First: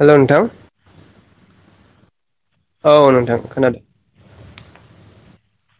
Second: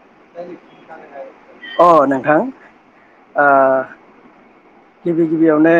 हेल' नोंथां [unintelligible] अ नोंथां औ नोंथां ओ खोनादों। गिबि गिबियावनो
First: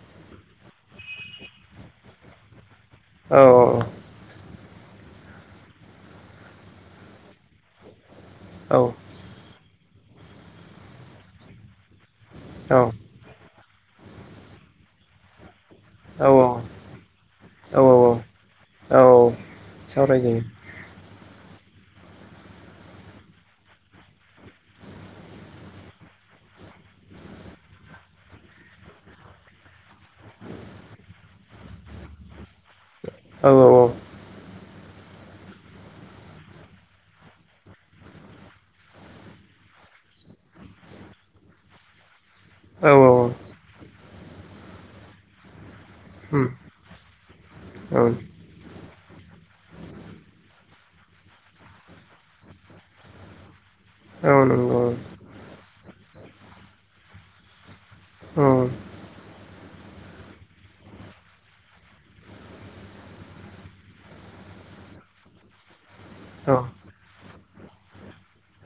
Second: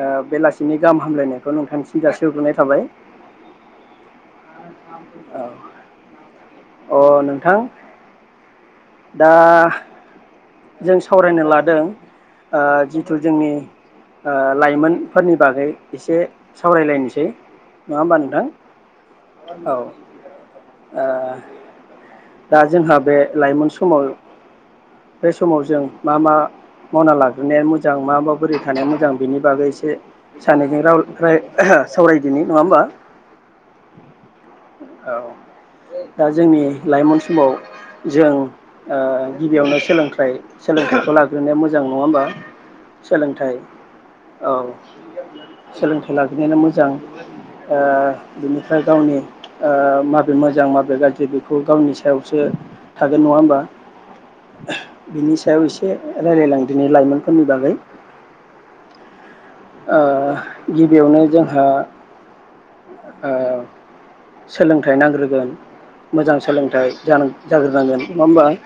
ओ बेलासिनि गाहाम हामलायनायखौ नोंथांनिसिम हग्रोनाय थाबाय। औ औ औ औ अ नोंथां औ दा जों सावरायनो लादों। आ औ जिथु जोंनि आ लाइमोनफोरनि बागै एसे औ सावरायलायनोसै औ नङा होमबा नोंथां औ औ ओ सावरायजायो दा जोंहा बे लाइमोन समाव बे समाव जों मा मा मावना लाग्रोनाया मोजां? मा मा बोरै थानाया मोजां? बेनि बागै एसे सानैजों राव राय सावरायदिनि नङा होमबा। औ औ दा जोंनि लाइमोन समाव जों ओ गिबियावनो सोलोंथाइ सोलोंथाइखौ लाग्रोनाया मोजां नङा होमबा। औ औ सोलोंथाइ औ सोलोंथाइ उम लागिनायानो मोजां ओ औ बेनिफ्राय गावनि माबे मोजां माबे गाज्रि बेखौ गावनि सायावसो थागोन नङा होमबा औन औ रायलायलां दि लाइमोनफोरनि बागै औ गिबियावनो जोंहा सोलोंथाइ नांग्रोगोन मोजां औ सोलोंथाइ जानांग जाग्रोनांगोन नङा होमबा [inaudible] इ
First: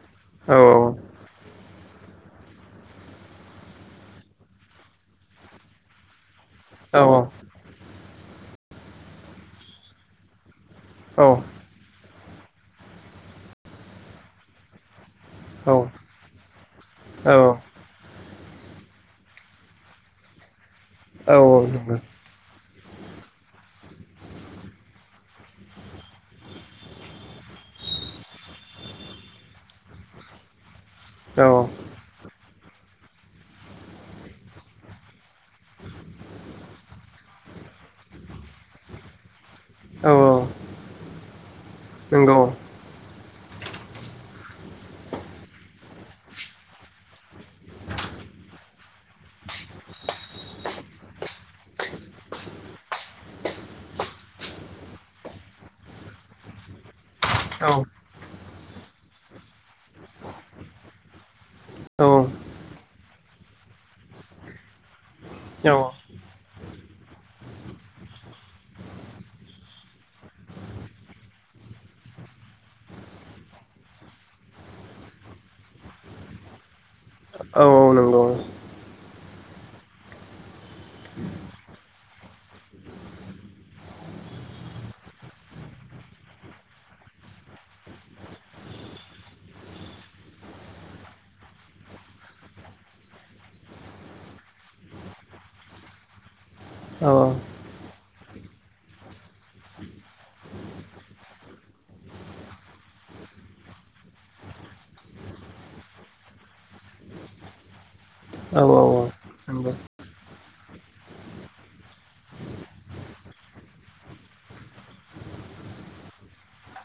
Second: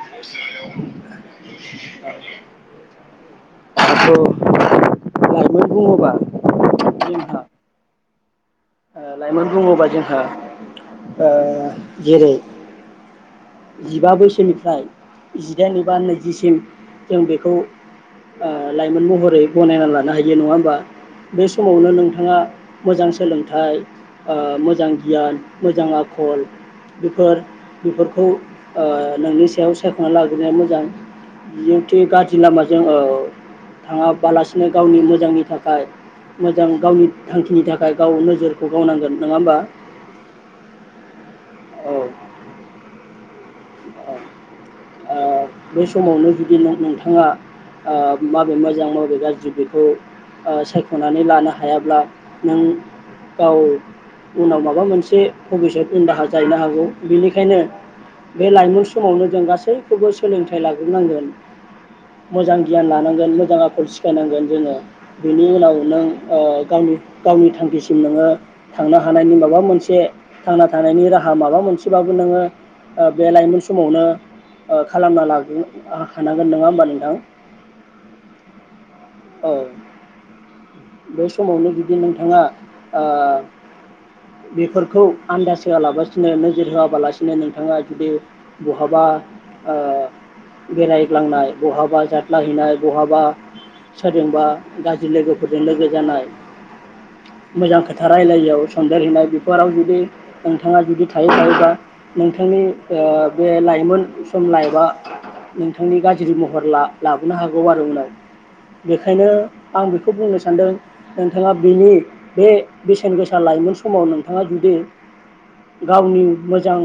औ नंगौ आखौ लाइमोन बुङोबा औ औ ओ लाइमोन बुङोबा जोंहा ओह जेरै जिबा बोसोनिफ्राय जिदाइन एबा नैजिसिम जों बेखौ ओ लाइमोन महरै बनायना लानो हायो नङा होमबा बे समावनो नोंथाङा मोजां सोलोंथाइ मोजां गियान मोजां आखल बेफोर बेफोरखौ ओह नोंनि सायाव सायख'ना लाग्रोनाया मोजां जिहते गाज्रि लामाजों जोङो थाङाबालासिनो गावनि मोजांनि थाखाय मोजां गावनि थांखिनि थाखाय गाव नोजोरखौ गावनांगोन नङा होमबा औ औ औ नंगौ ओ बै समावनो जुदि नोंथाङा माबे मोजां माबे गाज्रि बेखौ सायख'नानै लानो हायाब्ला नों गाव उनाव माबा मोनसे भबिसत उन दाहा जाहैनो हागौ बेनिखायनो औ नंगौ औ बे लाइमोन समावनो जों गासैबो गासैखौबो सोलोंथाइ लाग्रोनांगोन औ मोजां गियान लानांगोन मोजां आखल सिखायनांगोन जोङो बेनि औ उनाव नों ओ गावनि गावनि थांखिसिम नोङो थांनो हानायनि माबा मोनसे थांना थानायनि राहा माबा मोनसेबाबो नोङो बे लाइमोन समावनो खालामना लाग्रो हानांगोन नङा होमबा नोंथां नंगौ औ बे समावनो जुदि नोंथाङा बेफोरखौ ओ आन्दाज होआलाबसिनो नोजोर होआबालासिनो नोंथाङा जुदि बहाबा बेरायग्लांनाय बहाबा जादलाहैनाय बहाबा सोरजोंबा गाज्रि लोगोफोर फोरजों लोगो जानाय औ औ मोजां खोथा रायलायआव सन्देरहैनाय बेफोराव जुदि नोंथाङा जुदि थायो थायोबा नोंथांनि बे लाइमोन सम लाइफआ नोंथांनि गाज्रि महर लाबोनो हागौ आरो उनाव औ औ नंगौ औ बेखायनो आं खौ बुंनो सानदों नोंथाङा बेनि बे बेसेन गोसा लाइमोन समाव नोंथाङा जुदि गावनि मोजां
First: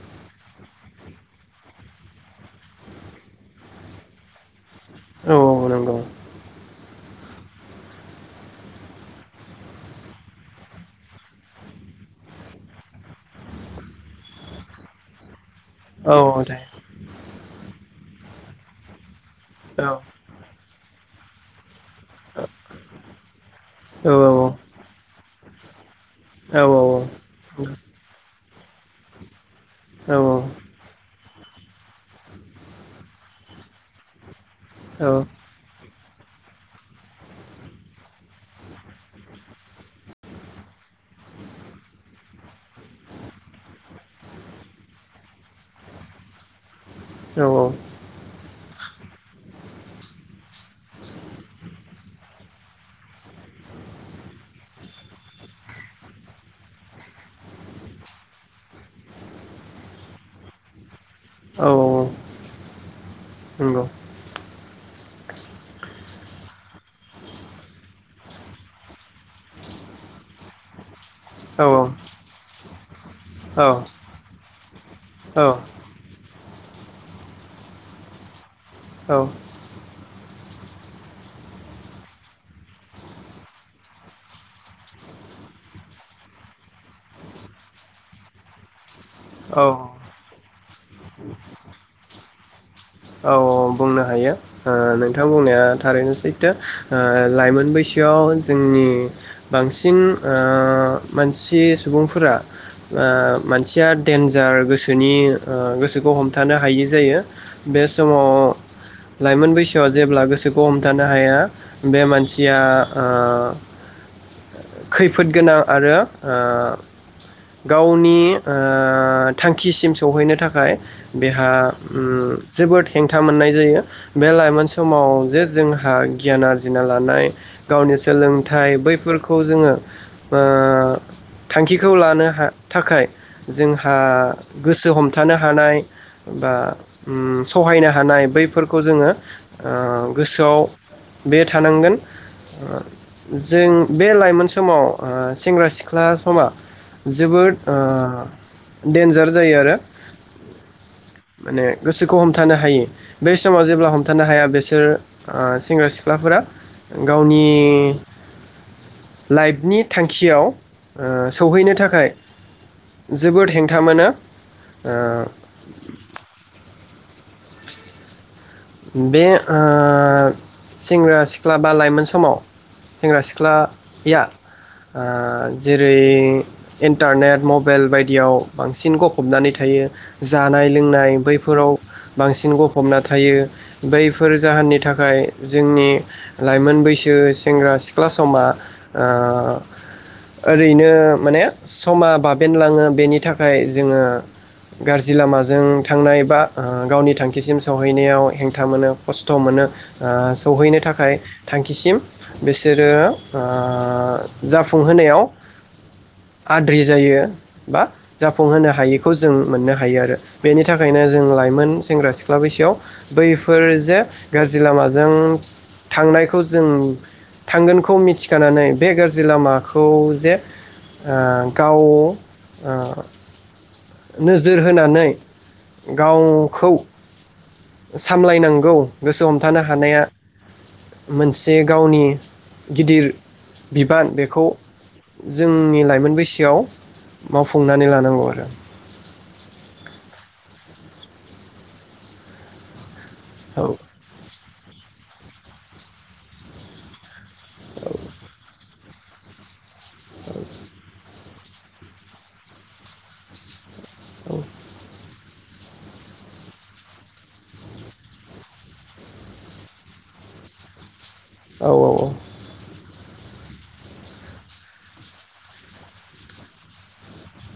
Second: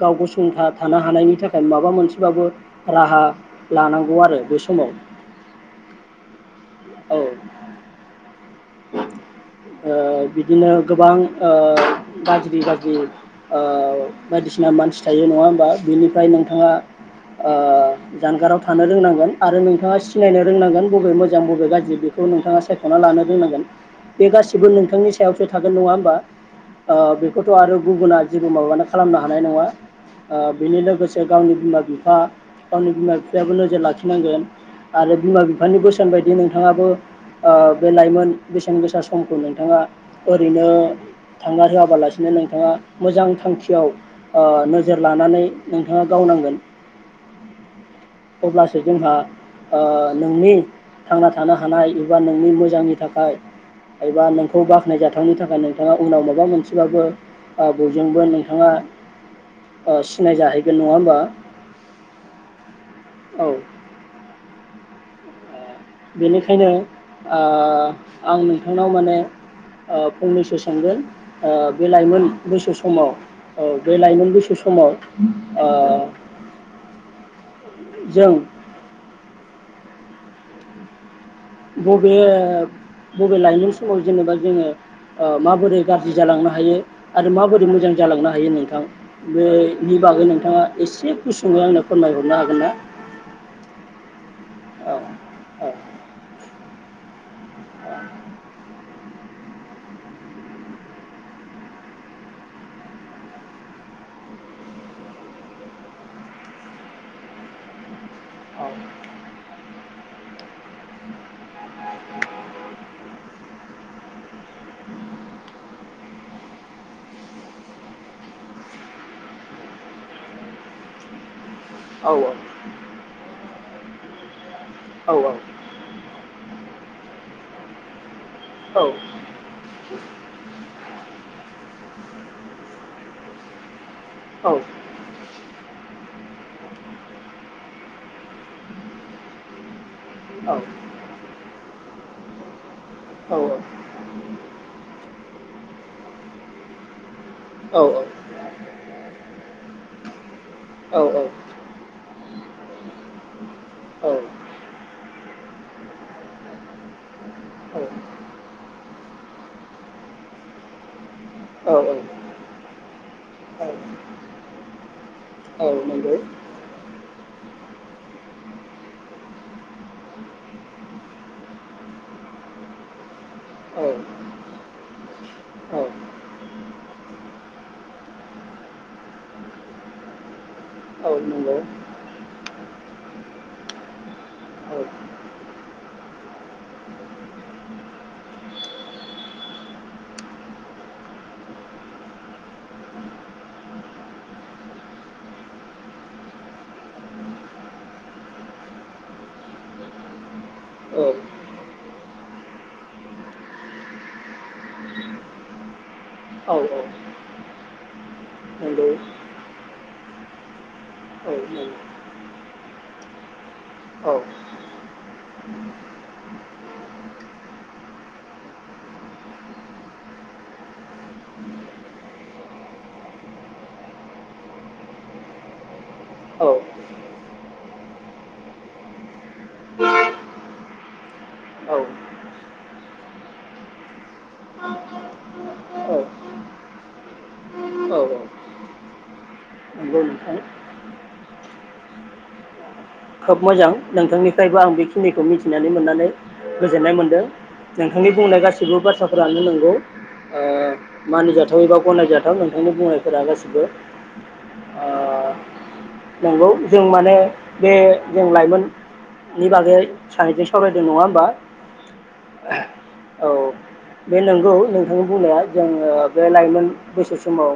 गाव गसंथा थानो हानायनि थाखाय माबा मोनसेबाबो राहा लानांगौ आरो बे समाव औ औ नंगौ औ ओ बिदिनो गोबां ओ गाज्रि गाज्रि ओ बायदिसिना मानसि थायो नङा होमबा औ बेनिफ्राय दे नोंथाङा ओ जानगाराव थानो रोंनांगोन आरो औ नोंथाङा सिनायनो रोंनांगोन बबे मोजां बबे गाज्रि बेखौ नोंथाङा सायख'ना लानो रोंनांगोन औ बे गासिबो नोंथांनि सायावसो थागोन नङा होमबा औ ओ बेखौथ' आरो गुबुना जेबो माबानानै खालामनो हानाय नङा ओ बेनि लोगोसे गावनि बिमा बिफा गावनि बिमा बिफायाबो नोजोर लाखिनांगोन आरो बिमा बिफानि बोसोन बायदि नोंथाङाबो ओ लाइमोन बेसेन गोसा समखौ नोंथाङा ओरैनो थांगार होआ बालासिनो नोंथाङा मोजां थांखियाव ओ नोजोर लानानै नोंथाङा गावनांगोन औ अब्लासो जोंहा ओ नोंनि थांना थानो हानाय एबा नोंनि मोजांनि थाखाय एबा नोंखौ बाख्नायजाथावनि थाखाय नोंथाङा उनाव माबा मोनसेबाबो बयजोंबो नोंथाङा सिनायजाहैगोन नङा होमबा औ औ। नंगौ बेनिखायनो ओ आं नोंथांनाव माने फंनैसो सोंगोन औ बे लाइमोन बैसो समाव औ बे लाइमोन बैसो समाव औ जों औ बबे बबे लाइमोन समाव जेनेबा जोङो माबोरै गाज्रि जालांनो हायो आरो माबोरै मोजां जालांनो हायो नोंथां औ बेनि बागै नोंथाङा एसे गुसुङै आंनो फोरमायहरनो हागोन ना औ बुंनो औ नोंथां बुंनाया थारैनो सै लाइमोन बैसोआव जोंनि बांसिन मानसि सुबुंफोरा मानसिया डेनजार गोसोनि गोसोखौ हमथानो हायि जायो बे समाव लाइमोन बैसोआव जेब्ला गोसोखौ हमथानो हाया बे मानसिया खैफोद गोनां आरो गावनि थांखिसिम सहैनो थाखाय बेहा औ ओम जेबो हेंथा मोननाय जायो बे लायमोन मोनसे औ समाव जे जोंहा गियान आरजिना लानाय गावनि सोलोंथाइ बैफोरखौ जोंङो थांखिखौ लानो थाखाय जोंहा औ गोसो हमथानो हानाय बा सहायनो हानाय बैफोर जोंङो गोसोआव बे थानांगोन औ जों बे लाइमोन समाव सेंग्रा सिख्ला समा जोबोद औ डेन्जार जायो आरो औ माने गोसोखौ हमथानो हायो बे समाव जेब्ला औ हमथानो हाया बिसोर सेंग्रा सिख्लाफोरा गावनि लाइफनि थांखियाव औ सौहैनो थाखाय जोबोद औ हेंथा मोनो औ नंगौ बे सेंग्रा सिख्ला बा लाइमोन समाव सेंग्रा औ सिख्लाया औ जेरै इन्टारनेट मबाइल बायदियाव बांसिन गफबनानै थायो जानाय औ लोंनाय नंगौ बैफोराव बांसिन गफबना थायो बैफोर औ जाहोननि थाखाय जोंनि लाइमोन बैसो सेंग्रा सिख्ला समा ओरैनो माने समा बाबेन लांङो बेनि थाखाय जोंङो गाज्रि लामाजों थांनाय बा गावनि थांखिसिम सहैनायाव हेंथा खोथा मोनो खस्थ मोनो ओ सौहैनो थाखाय थांखिसिम बिसोरो ओ जाफुंहोनायाव औ नंगौ आद्रि जायो बा औ जाफुंहोनो नंगौ हायैखौ जों मोननो हायो आरो बेनि थाखायनो जों लाइमोन सेंग्रा सिख्ला बैसोआव बैफोर जे गाज्रि लामाजों थांनायखौ जों थांगोनखौ मिथिखानानै बे गाज्रि लामाखौ जे गाव नोजोर होनानै औ गावखौ सामलायनांगौ गोसो हमथानो हानाया मोनसे औ औ गावनि गिदिर बिबान बेखौ औ जोंनि लाइमोन बैसोआव मावफुंनानै औ लानांगौ आरो नंगौ नोंथां खोब औ मोजां नोंथांनिफ्रायबो आं बे खिनिखौ मिथिनानै मोननानै गोजोननाय मोन्दों नोंथांनि बुंनाय गासिबो बाथ्रा फोरानो नांगौ ओ मानिजाथाव एबा गनायजाथाव नोंथांनि बुंनायफोरा गासिबो औ ओ नंगौ जों माने बे जों लाइमोननि बागै सानैजों सावरायदों नंङा औ औ औ औ बे नंगौ नोंथांनि बुंनाया जोंङो बे लाइमोन बैसो समाव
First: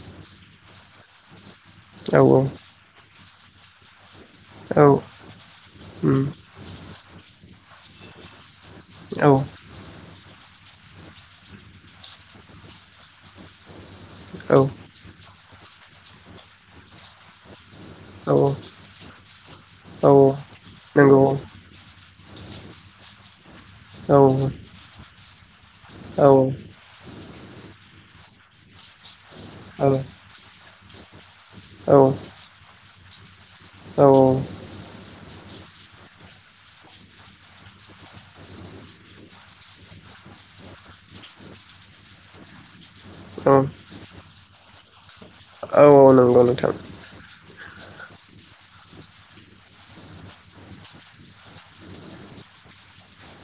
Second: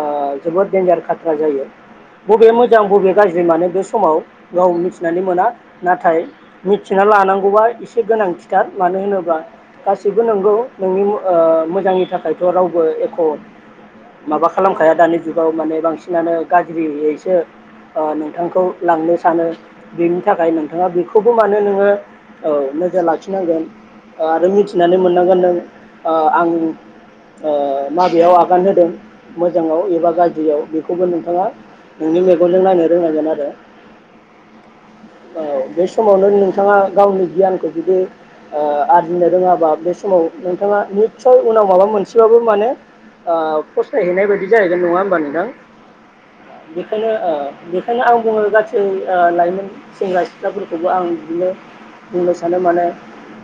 ओ जोबोद डेन्जार खाथ्रा जायो। औ औ बबे मोजां बबे गाज्रि मानो बे समाव गाव औ उम मिथिनानै मोना नाथाय थिना लानांगौबा एसे गोनांथि। साद मानो औ होनोबा गासै नोंगौ नोंनि ओ मोजांनि थाखायथ रावबो एख' माबा औ खालामखाया दानि जुगाव माने बांसिनानो गाज्रियैसो। ओ औ नोंथांखौ लांनो सानो औ बेनि थाखाय नोंथाङा नंगौ बेखौबो मानो नोङो औ नोजोर लाखिनांगोन औ आरो मिथिनानै मोन [unintelligible] ओ औ आं ओ माबेयाव आगान होदों मोजाङाव एबा गाज्रियाव बे खौबो नोंथाङा औ नोंनि मेगनजों नायनो रोंनांगोन आरो। औ औ बे समावनो नोंथाङा गावनि गियानखौ जुदि ओ आरजिनो रोङाबा बे समाव नोंथाङा निस्सय उनाव माबा मोनसेबाबो माने आ फस्थायहैनाय बाय दि जाहैगोन नङा होमबा नों औ औ नंगौ नोंथां। बेखायनो आं बुङो गा सै ओ लाइमोन सेंग्रा सिख्लाफोरखौबो आं बिदिनो बुंनो सानो माने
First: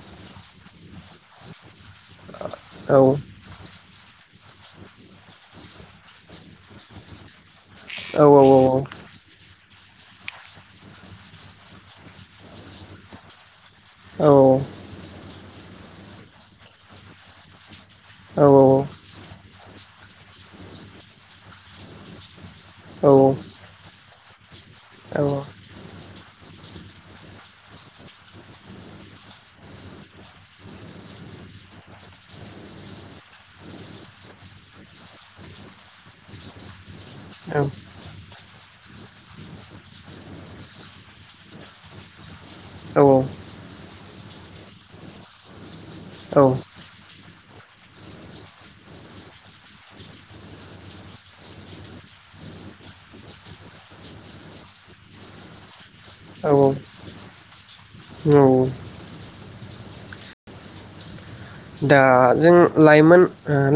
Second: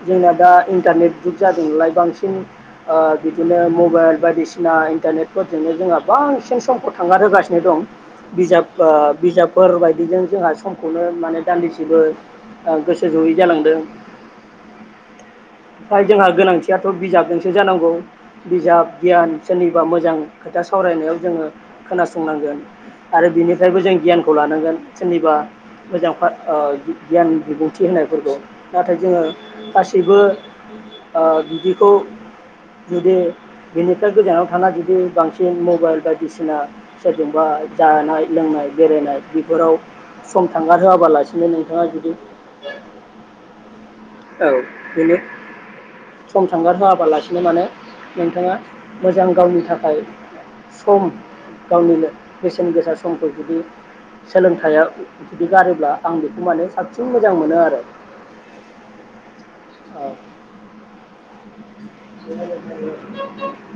जोंना दा इन्टारनेट जुग जादों नालाय बांसिन ओ औ बिदिनो म बाइल बायदिसिना इन्टारनेटफोरजोंनो जोंहा बांसिन समखौ थांगारहोगा सिनो दं औ औ बिजाब ओ बिजाब फोर बाय दिनो जोंहा समखौनो माने दान्दिसेबो ओ गोसो जयै जालांदों। औ ओमफ्राय जोंहा गोनांथियाथ' बिजाबजोंसो जानांगौ औ बिजाब गियान सोरनिबा मोजां खोथा सावरायनायाव जोङो खोनासंनांगोन आरो बिनिफ्रायबो जों गियान खौ लानांगोन। सोरनिबा मोजां ओ गियान बिबुंथि होनायफोरखौ नाथाय जोङो गासैबो ओ बिदिखौ जुदि बिनिफ्राय गोजानाव थाना जुदि बांसिन मबाइल बायदिसिना सोरजोंबा जानाय लोंनाय बेरायनाय बेफोराव सम थांगारहोआबालासिनो नोंथाङा जुदि औ औ औ बिनो सम थांगार होआबालासि माने नोंथाङा मोजां गावनि थाखाय सम गावनिनो बेसेन गोसा समखौ जुदि सोलों फिथाया जुदि गारोब्ला आं बेखौ औ माने साबसिन मोजां मोनो आरो औ औ औ दा जों लाइमोन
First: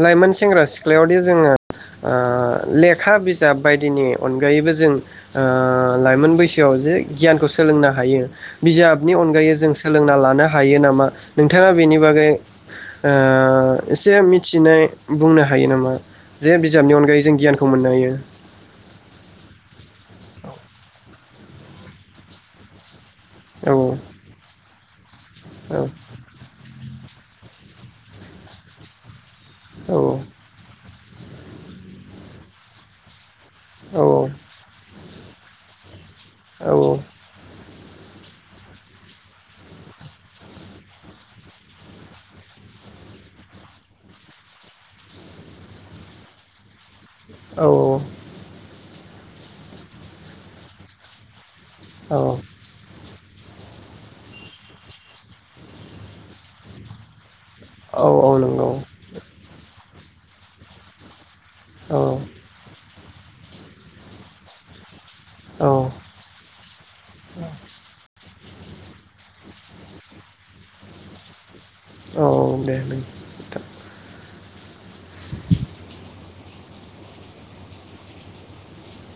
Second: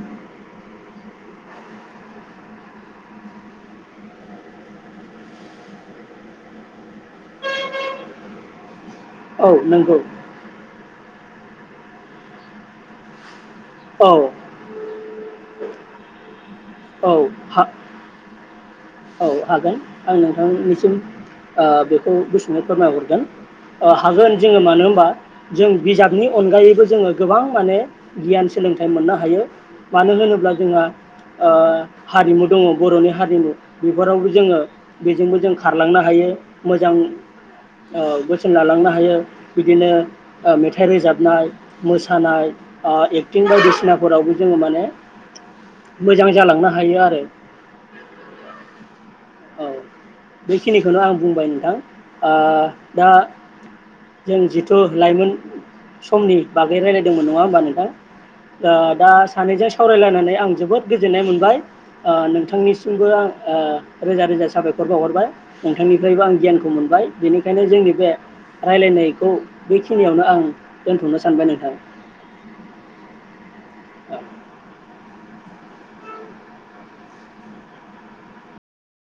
लाइमोन सेंग्रा सिख्लायावदि जोङो ओ लेखा बिजाब बायदिनि अनगायैबो जों ओ लाइमोन बैसोआव जे गियानखौ सोलोंनो हायो बिजाबनि औ अनगायै जों नंगौ सोलोंना लानो हायो नामा नोंथाङा बेनि बागै ओ औ एसे मिथिनाय बुंनो हा हायो नामा जे बिजाबनि औ अनगायै जों गियानखौ मोननो हायो हा हागोन आं नोंथांनिसिम बेखौ बुसुनो फोरमायहरगोन औ हागोन जोङो मा नो होमबा जों औ बिजाबनि अनगायै खौ जोङो गोबां माने गियान सोलोंथाइ मोननो हायो मानो होनोब्ला जोंहा ओ हारिमु दङ बर'नि हारिमु औ बेफोरावबो जोङो बेजोंबो जों खारलांनो हायो मोजां ओ बोसोन लालांनो हायो बिदिनो ओ‌ मेथाइ रोजाबनाय मोसानाय ओ एक्टिं बायदिसिनाफोरावबो जोङो माने मोजां जालांनो हायो आरो औ औ बेखिनिखौनो आं बुंबाय नोंथां ओ दा जों जिथु लाइमोन समनि बागै रायलायदोंमोन नङा होमबा नोंथां दा सानैजों सावरायलायनानै आं जोबोद गोजोननाय मोनबाय औ ओ नोंथांनिसिमबो ओ आं रोजा रोजा साबायखर बावाहरबाय औ नोंथांनिफ्रायबो आं गियानखौ मोनबाय बेनिखायनो जोंनि बे रायलायनायखौ बेखिनियावनो आं दोनथ'नो सानबाय नोंथां औ दे औ